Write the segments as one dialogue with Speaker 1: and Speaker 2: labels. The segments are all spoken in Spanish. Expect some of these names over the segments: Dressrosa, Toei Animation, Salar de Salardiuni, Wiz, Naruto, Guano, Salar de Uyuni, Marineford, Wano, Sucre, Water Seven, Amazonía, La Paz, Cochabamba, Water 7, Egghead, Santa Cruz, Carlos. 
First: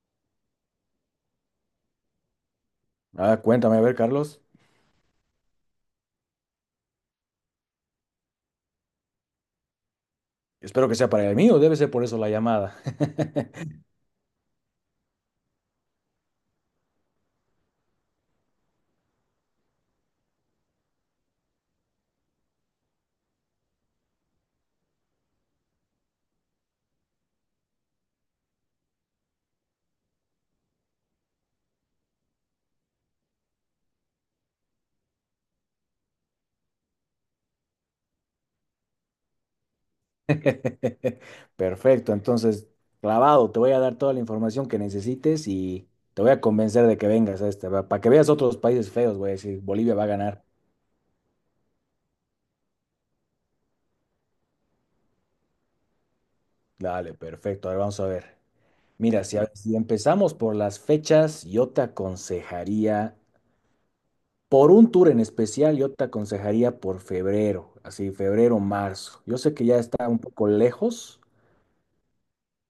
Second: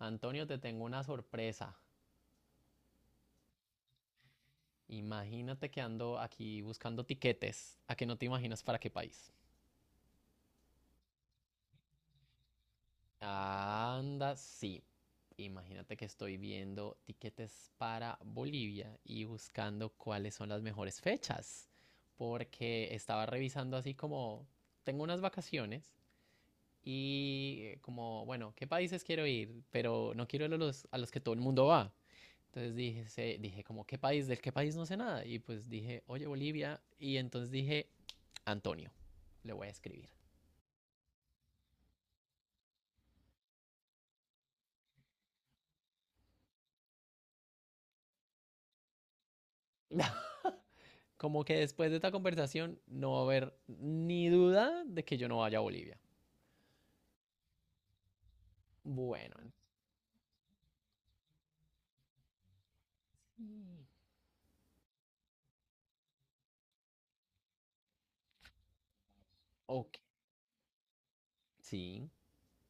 Speaker 1: Antonio, te tengo una sorpresa.
Speaker 2: Ah, cuéntame, a ver, Carlos.
Speaker 1: Imagínate que ando aquí buscando tiquetes. ¿A que no te imaginas para qué país?
Speaker 2: Espero que sea para el mío, debe ser por eso la llamada.
Speaker 1: Anda, sí. Imagínate que estoy viendo tiquetes para Bolivia y buscando cuáles son las mejores fechas. Porque estaba revisando así como, tengo unas vacaciones y como, bueno, ¿qué países quiero ir? Pero no quiero ir a los que todo el mundo va. Entonces dije, dije como, ¿qué país? ¿Del qué país no sé nada? Y pues dije, oye, Bolivia. Y entonces dije, Antonio, le voy a escribir.
Speaker 2: Perfecto, entonces, clavado, te voy a dar toda la información que necesites y te voy a convencer de que vengas a este, para que veas otros países feos, voy a decir, Bolivia va a ganar.
Speaker 1: Como que después de esta conversación no va a haber ni duda de que yo no vaya a Bolivia.
Speaker 2: Dale, perfecto, a ver, vamos a ver. Mira,
Speaker 1: Bueno,
Speaker 2: si, si empezamos por las fechas, yo te aconsejaría,
Speaker 1: sí.
Speaker 2: por un tour en especial, yo te aconsejaría por febrero, así, febrero, marzo. Yo sé que ya
Speaker 1: Ok.
Speaker 2: está un poco lejos.
Speaker 1: Sí.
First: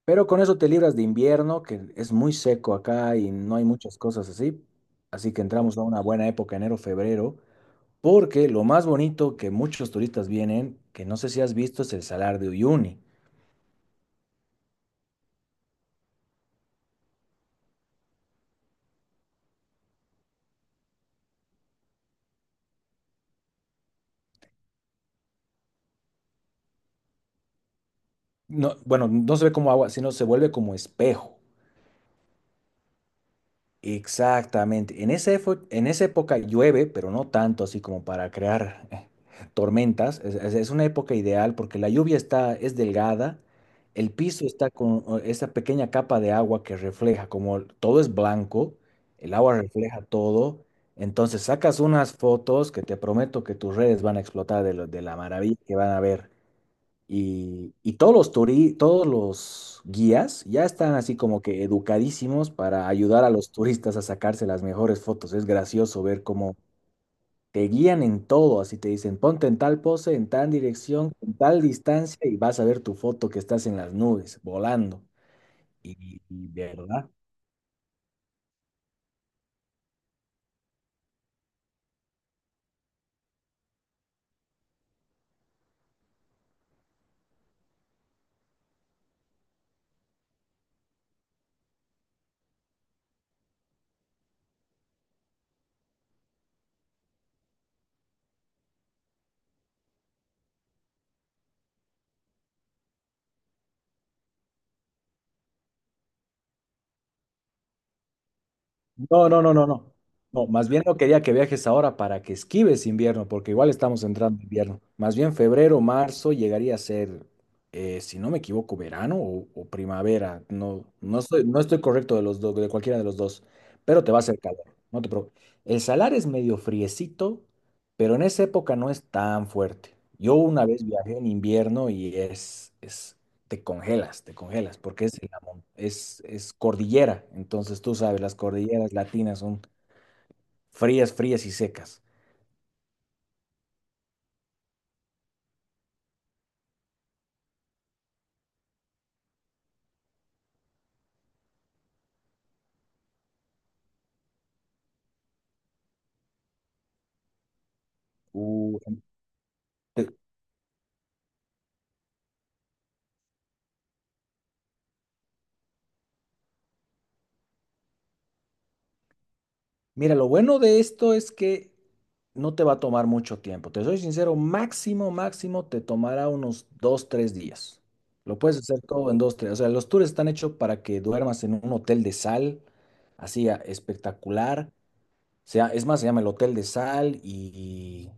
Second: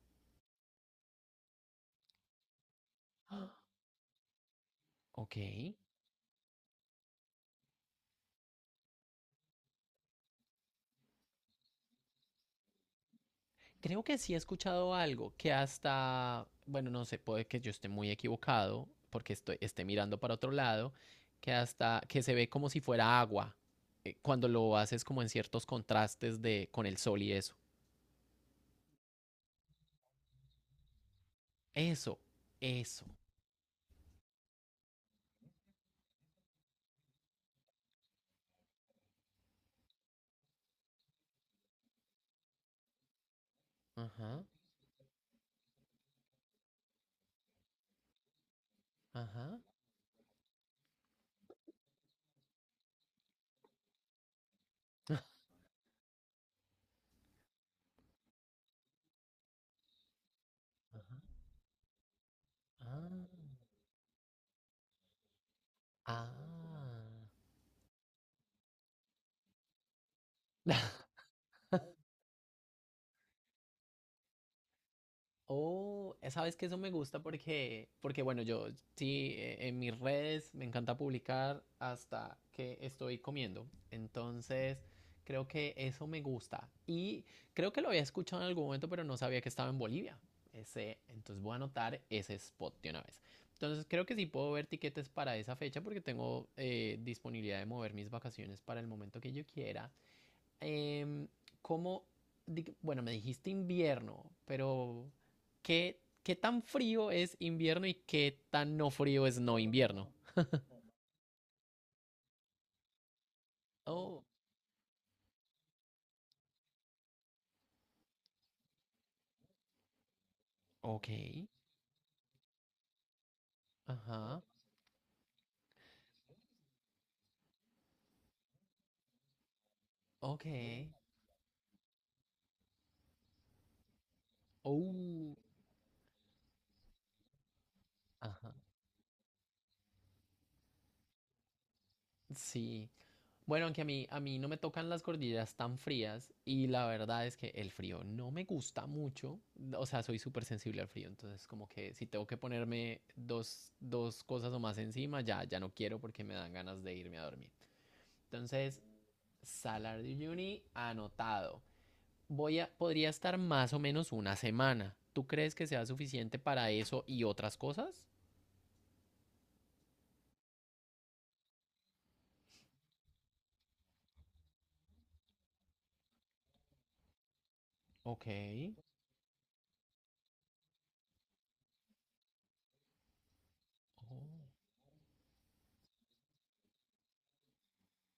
Speaker 2: Pero con eso te libras de invierno, que es muy seco acá y no hay muchas cosas así. Así
Speaker 1: Ok.
Speaker 2: que entramos a una buena época, enero, febrero, porque lo más bonito que muchos turistas vienen, que no sé si has visto, es el Salar de Uyuni.
Speaker 1: Creo que sí he escuchado algo que hasta, bueno, no sé, puede que yo esté muy equivocado porque estoy, esté mirando para otro lado, que hasta que se ve como si fuera agua cuando lo haces como en ciertos contrastes de con el sol y eso.
Speaker 2: No, bueno, no se ve como agua, sino se vuelve como espejo.
Speaker 1: Eso, eso.
Speaker 2: Exactamente. En esa época llueve, pero no tanto así como para crear tormentas. Es una época ideal porque la lluvia está, es delgada, el
Speaker 1: Ajá,
Speaker 2: piso está con esa pequeña capa de agua que refleja, como todo es blanco, el
Speaker 1: ajá,
Speaker 2: agua refleja todo. Entonces sacas unas fotos que te prometo que tus redes van a explotar de la maravilla que van a ver. Y todos los guías ya están
Speaker 1: ajá.
Speaker 2: así como que educadísimos para
Speaker 1: Ah,
Speaker 2: ayudar a los turistas a sacarse las mejores fotos. Es gracioso ver cómo te guían en todo, así te dicen, ponte en tal pose, en tal
Speaker 1: ah.
Speaker 2: dirección, en tal distancia y vas a ver tu foto que estás en las nubes, volando.
Speaker 1: Oh,
Speaker 2: Y
Speaker 1: sabes
Speaker 2: de
Speaker 1: que eso me
Speaker 2: verdad.
Speaker 1: gusta porque bueno, yo sí, en mis redes me encanta publicar hasta que estoy comiendo. Entonces, creo que eso me gusta. Y creo que lo había escuchado en algún momento, pero no sabía que estaba en Bolivia. Ese, entonces voy a anotar ese spot de una vez. Entonces, creo que sí puedo ver tiquetes para esa fecha porque tengo disponibilidad de mover mis vacaciones para el momento que yo quiera. em, ¿cómo, bueno, me dijiste invierno, pero ¿qué tan frío es invierno y qué tan no frío
Speaker 2: No,
Speaker 1: es
Speaker 2: no, no,
Speaker 1: no
Speaker 2: no, no.
Speaker 1: invierno?
Speaker 2: No, más bien no quería que viajes ahora para que esquives invierno, porque igual estamos
Speaker 1: Oh,
Speaker 2: entrando en invierno. Más bien febrero, marzo llegaría a ser, si no me equivoco, verano o primavera.
Speaker 1: ok,
Speaker 2: No estoy correcto de los dos, de cualquiera de los dos, pero te va a hacer
Speaker 1: ajá,
Speaker 2: calor. No te preocupes. El salar es medio friecito, pero en esa época no es tan fuerte. Yo
Speaker 1: ok,
Speaker 2: una vez viajé en invierno y es te congelas, porque es,
Speaker 1: oh,
Speaker 2: es cordillera. Entonces tú sabes, las
Speaker 1: ajá,
Speaker 2: cordilleras latinas son frías, frías y secas.
Speaker 1: sí. Bueno, aunque a mí no me tocan las cordilleras tan frías y la verdad es que el frío no me gusta mucho, o sea, soy súper sensible al frío, entonces como que si tengo que ponerme dos cosas o más encima, ya, ya no quiero porque me dan ganas de irme a dormir.
Speaker 2: Uh,
Speaker 1: Entonces, Salar de
Speaker 2: te-
Speaker 1: Salardiuni anotado. Podría estar más o menos una semana. ¿Tú crees que sea suficiente para eso y otras cosas?
Speaker 2: Mira, lo bueno de esto es que no te va a tomar mucho tiempo. Te soy sincero, máximo, máximo te tomará unos dos, tres días.
Speaker 1: Ok.
Speaker 2: Lo puedes hacer todo en dos, tres. O sea, los tours están hechos para que duermas en un hotel de sal, así
Speaker 1: Oh.
Speaker 2: espectacular. Sea, es más, se llama el Hotel de Sal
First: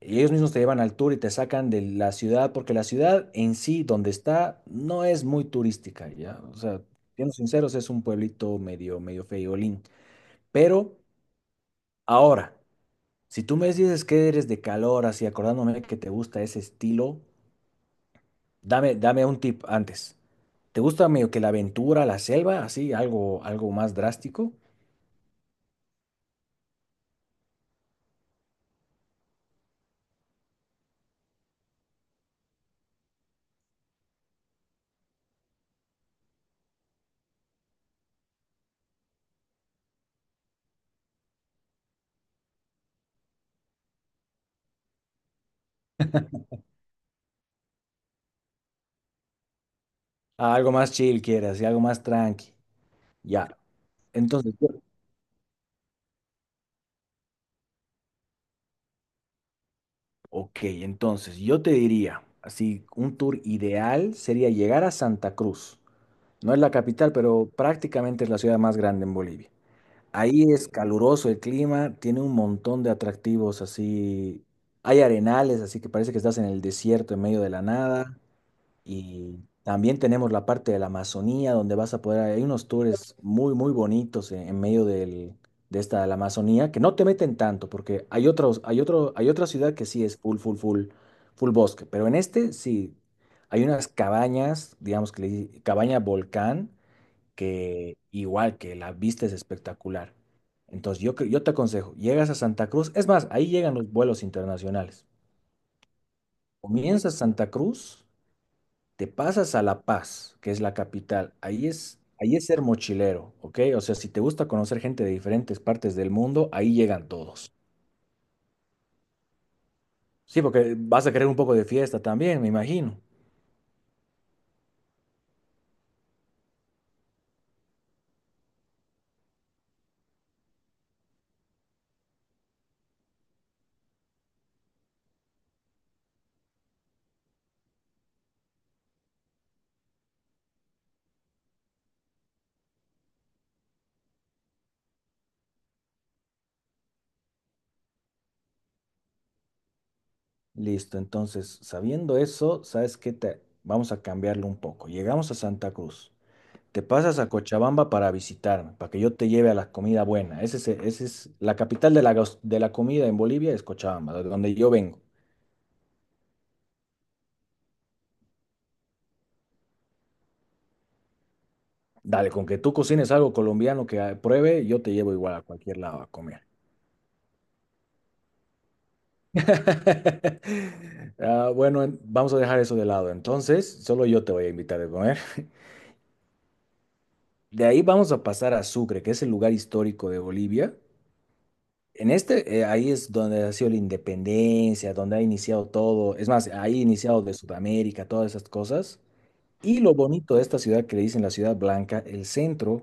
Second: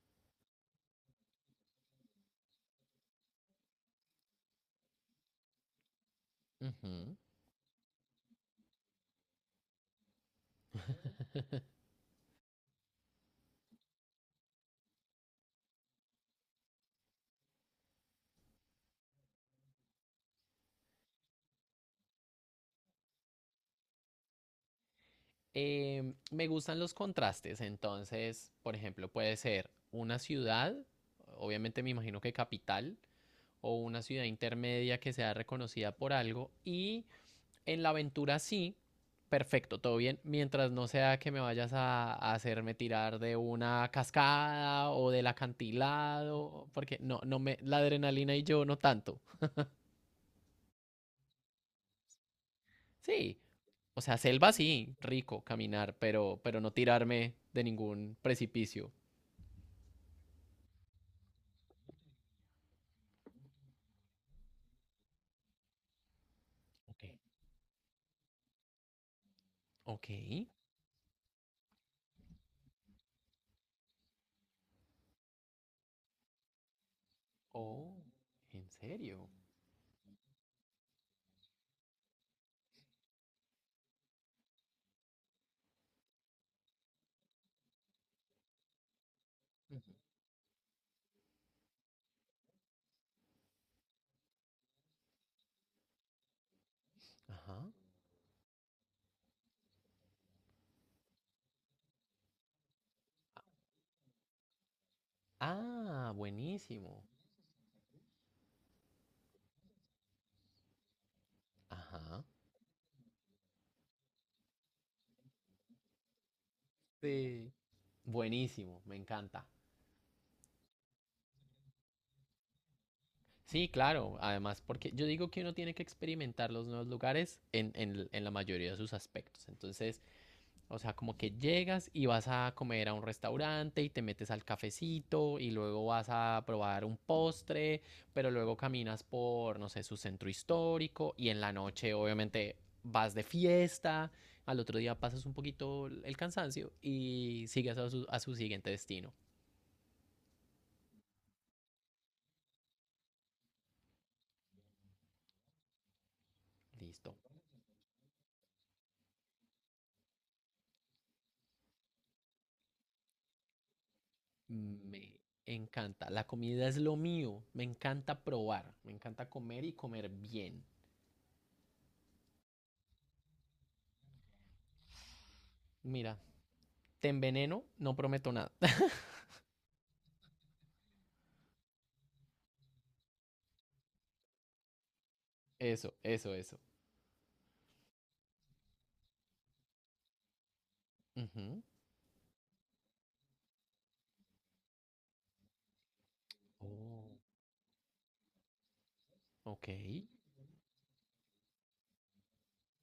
Speaker 2: y ellos mismos te llevan al tour y te sacan de la ciudad, porque la ciudad en sí, donde está, no es muy turística, ¿ya? O sea,
Speaker 1: Ujú.
Speaker 2: siendo sinceros, es un pueblito medio, medio feíolín. Pero ahora, si tú me dices que eres de calor, así acordándome que te gusta ese estilo, dame, dame un tip antes. ¿Te gusta medio que la aventura, la selva, así, algo, algo más drástico?
Speaker 1: Me gustan los contrastes, entonces, por ejemplo, puede ser una ciudad, obviamente me imagino que capital, o una ciudad intermedia que sea reconocida por algo. Y en la aventura sí, perfecto, todo bien, mientras no sea que me vayas a hacerme tirar de una cascada o del acantilado, porque no, no me, la adrenalina y yo no tanto.
Speaker 2: Ah, algo más chill quieres, y algo más tranqui.
Speaker 1: Sí,
Speaker 2: Ya.
Speaker 1: o sea, selva
Speaker 2: Entonces,
Speaker 1: sí, rico caminar, pero no tirarme de ningún precipicio.
Speaker 2: ok, entonces yo te diría, así, un tour ideal sería llegar a Santa Cruz. No es la
Speaker 1: Ok.
Speaker 2: capital, pero prácticamente es la ciudad más grande en Bolivia.
Speaker 1: Ok.
Speaker 2: Ahí es caluroso el clima, tiene un montón de atractivos así. Hay arenales, así que parece que estás en el desierto en medio de la
Speaker 1: Oh,
Speaker 2: nada.
Speaker 1: ¿en serio?
Speaker 2: Y también tenemos la parte de la Amazonía, donde vas a poder, hay unos tours muy, muy bonitos en medio la Amazonía, que no te meten tanto, porque hay otros, hay otra ciudad
Speaker 1: Ujú.
Speaker 2: que sí es full, full, full, full bosque, pero en este sí, hay unas cabañas, digamos que cabaña volcán,
Speaker 1: Ajá.
Speaker 2: que igual que la vista es espectacular. Yo te aconsejo, llegas a Santa Cruz, es más, ahí llegan los vuelos internacionales.
Speaker 1: Ah, buenísimo.
Speaker 2: Comienzas Santa Cruz, te pasas a La Paz, que es la capital.
Speaker 1: Ajá.
Speaker 2: Ahí es ser mochilero, ¿ok? O sea, si te gusta conocer gente de diferentes partes del mundo, ahí llegan
Speaker 1: Sí.
Speaker 2: todos.
Speaker 1: Buenísimo, me encanta.
Speaker 2: Sí, porque vas a querer un poco de fiesta también, me imagino.
Speaker 1: Sí, claro. Además, porque yo digo que uno tiene que experimentar los nuevos lugares en, en la mayoría de sus aspectos. Entonces, o sea, como que llegas y vas a comer a un restaurante y te metes al cafecito y luego vas a probar un postre, pero luego caminas por, no sé, su centro histórico y en la noche, obviamente, vas de fiesta. Al otro día pasas un poquito el cansancio y sigues a su siguiente destino.
Speaker 2: Listo, entonces, sabiendo eso, ¿sabes qué? Te... Vamos a cambiarlo un poco. Llegamos a Santa Cruz. Te
Speaker 1: Listo.
Speaker 2: pasas a Cochabamba para visitarme, para que yo te lleve a la comida buena. Ese es la capital de la comida en Bolivia, es Cochabamba, de donde yo vengo.
Speaker 1: Me encanta. La comida es lo mío. Me encanta probar. Me encanta comer y comer bien.
Speaker 2: Dale, con que tú cocines algo colombiano que pruebe, yo te llevo igual a cualquier lado a
Speaker 1: Mira,
Speaker 2: comer.
Speaker 1: te enveneno, no prometo nada.
Speaker 2: Ah, bueno, vamos a dejar eso de lado. Entonces, solo yo te voy a invitar a comer.
Speaker 1: Eso, eso, eso.
Speaker 2: De ahí vamos a pasar a Sucre, que es el lugar histórico de Bolivia.
Speaker 1: Ujú.
Speaker 2: En este, ahí es donde ha sido la independencia, donde ha iniciado todo. Es más, ahí ha
Speaker 1: Oh,
Speaker 2: iniciado de Sudamérica, todas esas cosas.
Speaker 1: ok.
Speaker 2: Y lo bonito de esta ciudad que le dicen la Ciudad Blanca, el centro.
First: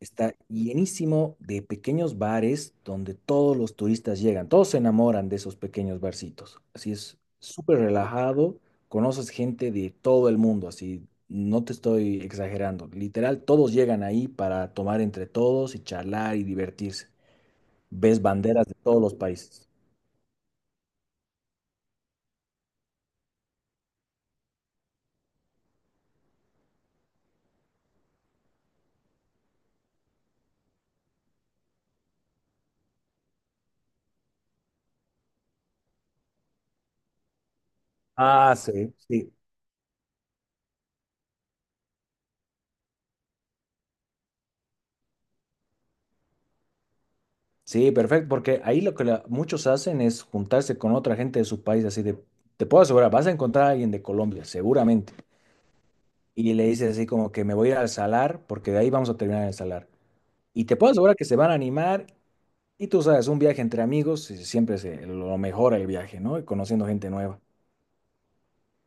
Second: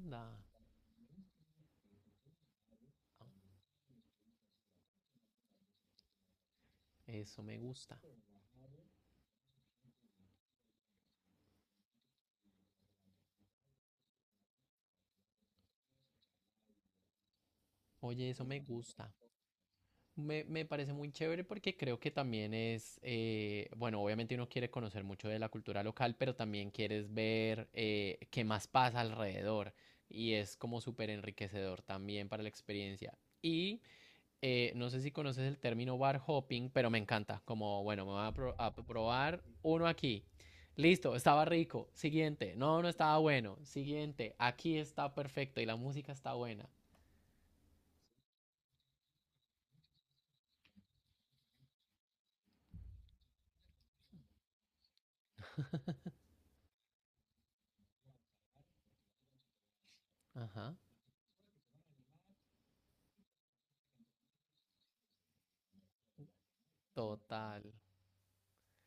Speaker 2: Está llenísimo de pequeños bares donde todos los turistas llegan, todos se enamoran de esos pequeños barcitos. Así es
Speaker 1: Eso me
Speaker 2: súper
Speaker 1: gusta.
Speaker 2: relajado, conoces gente de todo el mundo, así no te estoy exagerando. Literal, todos llegan ahí para tomar entre todos y charlar y divertirse. Ves
Speaker 1: Oye, eso me
Speaker 2: banderas de todos
Speaker 1: gusta.
Speaker 2: los países.
Speaker 1: Me parece muy chévere porque creo que también es, bueno, obviamente uno quiere conocer mucho de la cultura local, pero también quieres ver qué más pasa alrededor y es como súper enriquecedor también para la experiencia. Y no sé si conoces el término bar hopping, pero me encanta, como, bueno, me voy a, pro-
Speaker 2: Ah,
Speaker 1: a
Speaker 2: sí, sí.
Speaker 1: probar uno aquí. Listo, estaba rico. Siguiente, no, no estaba bueno. Siguiente, aquí está perfecto y la música está buena.
Speaker 2: Sí, perfecto, porque ahí lo que muchos hacen es juntarse con otra gente de su país, así de, te puedo asegurar, vas a encontrar a alguien de Colombia, seguramente. Y le dices así como que me voy a ir al salar porque de ahí vamos a terminar en el salar. Y
Speaker 1: Ajá,
Speaker 2: te puedo asegurar que se van a animar y tú sabes, un viaje entre amigos siempre se lo mejora el viaje, ¿no? Y conociendo gente nueva.
Speaker 1: total.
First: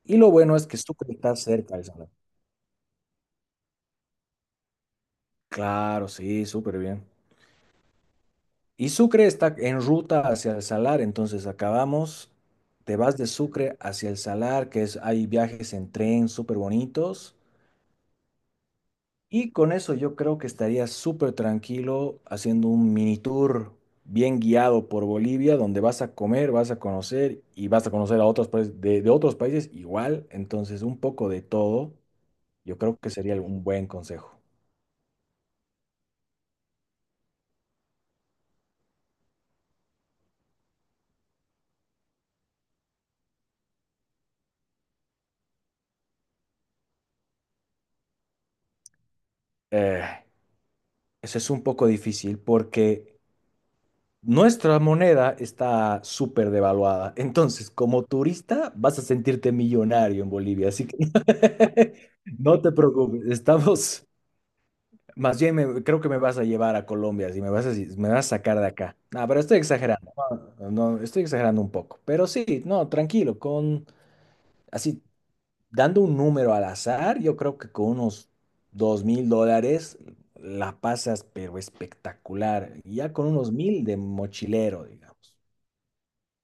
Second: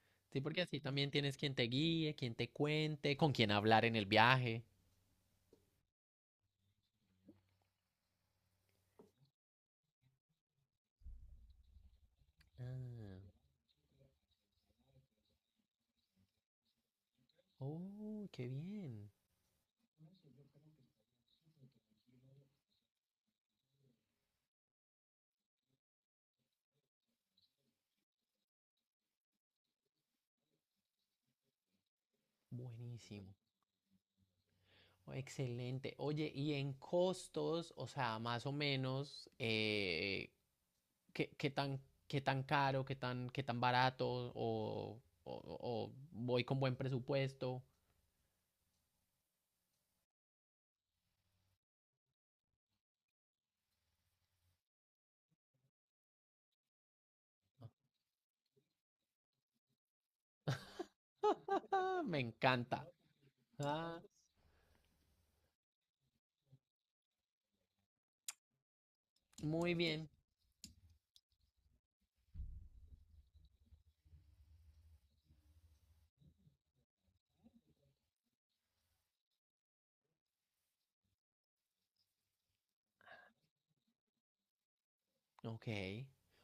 Speaker 2: Y lo
Speaker 1: Sí,
Speaker 2: bueno
Speaker 1: porque
Speaker 2: es que
Speaker 1: así también
Speaker 2: Sucre está
Speaker 1: tienes quien te
Speaker 2: cerca del salar.
Speaker 1: guíe, quien te cuente, con quien hablar en el viaje.
Speaker 2: Claro, sí, súper bien. Y Sucre está en ruta hacia el salar, entonces acabamos, te vas
Speaker 1: Ah,
Speaker 2: de Sucre hacia el salar, que es, hay viajes en tren súper bonitos.
Speaker 1: oh, qué bien.
Speaker 2: Y con eso yo creo que estaría súper tranquilo haciendo un mini tour bien guiado por Bolivia, donde vas a comer, vas a conocer y vas a conocer a otros países de otros países igual. Entonces, un poco de todo, yo creo que
Speaker 1: Buenísimo.
Speaker 2: sería un buen consejo.
Speaker 1: Oh, excelente. Oye, y en costos, o sea, más o menos, ¿qué, qué tan, qué tan caro, qué tan barato, o voy con buen presupuesto?
Speaker 2: Eh, eso es un poco difícil porque nuestra moneda está súper devaluada. Entonces, como turista, vas a sentirte millonario en Bolivia. Así que
Speaker 1: Ah, me
Speaker 2: no te
Speaker 1: encanta.
Speaker 2: preocupes,
Speaker 1: Ah,
Speaker 2: estamos. Más bien, creo que me vas a llevar a Colombia, si me vas a, si me vas a sacar de acá. No, pero estoy
Speaker 1: muy bien.
Speaker 2: exagerando. No, no, no, estoy exagerando un poco. Pero sí, no, tranquilo, con así, dando un número al azar, yo creo que con unos $2000 la pasas, pero espectacular. Y ya con unos 1000 de mochilero, digamos.
Speaker 1: Ok,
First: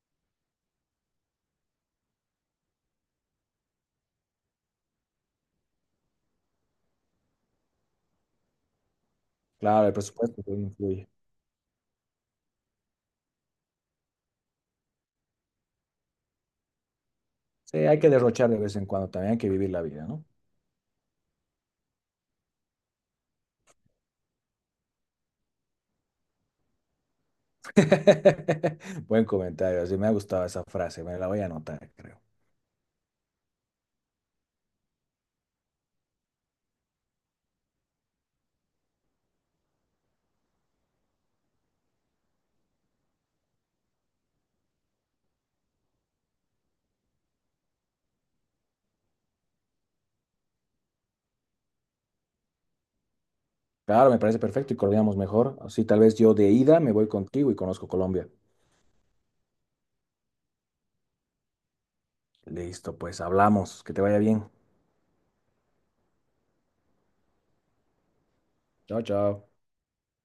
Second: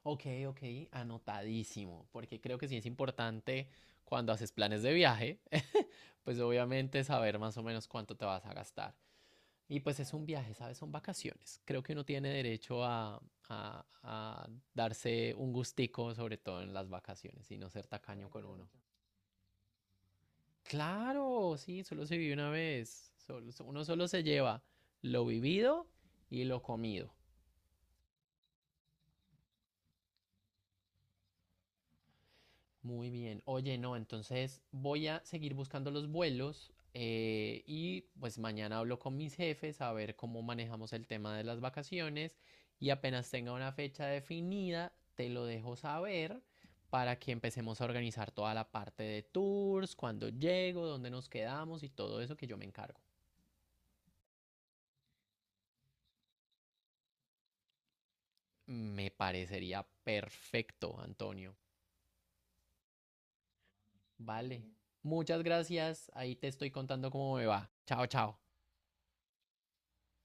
Speaker 1: ok, ok, anotadísimo, porque creo que sí es importante cuando haces planes de viaje, pues obviamente saber más o menos cuánto te vas a gastar. Y
Speaker 2: Claro, el
Speaker 1: pues es un
Speaker 2: presupuesto
Speaker 1: viaje,
Speaker 2: también
Speaker 1: ¿sabes? Son
Speaker 2: influye.
Speaker 1: vacaciones. Creo que uno tiene derecho a darse un gustico, sobre todo en las vacaciones, y no
Speaker 2: Sí,
Speaker 1: ser
Speaker 2: hay que
Speaker 1: tacaño con
Speaker 2: derrochar de
Speaker 1: uno.
Speaker 2: vez en cuando también, hay que vivir la vida, ¿no?
Speaker 1: Claro, sí, solo se vive una vez, uno solo se lleva lo vivido y lo comido.
Speaker 2: Buen comentario, así me ha gustado esa frase, me la voy a anotar, creo.
Speaker 1: Muy bien. Oye, no, entonces voy a seguir buscando los vuelos y pues mañana hablo con mis jefes a ver cómo manejamos el tema de las vacaciones y apenas tenga una fecha definida, te lo dejo saber para que empecemos a organizar toda la parte de tours, cuándo llego, dónde nos quedamos y todo eso que yo me encargo.
Speaker 2: Claro, me parece perfecto y coordinamos mejor. Así tal vez yo de ida me voy contigo y conozco Colombia.
Speaker 1: Me parecería perfecto, Antonio.
Speaker 2: Listo, pues hablamos. Que te vaya bien.
Speaker 1: Vale. Muchas gracias. Ahí te estoy contando cómo me va. Chao, chao.
Speaker 2: Chao, chao.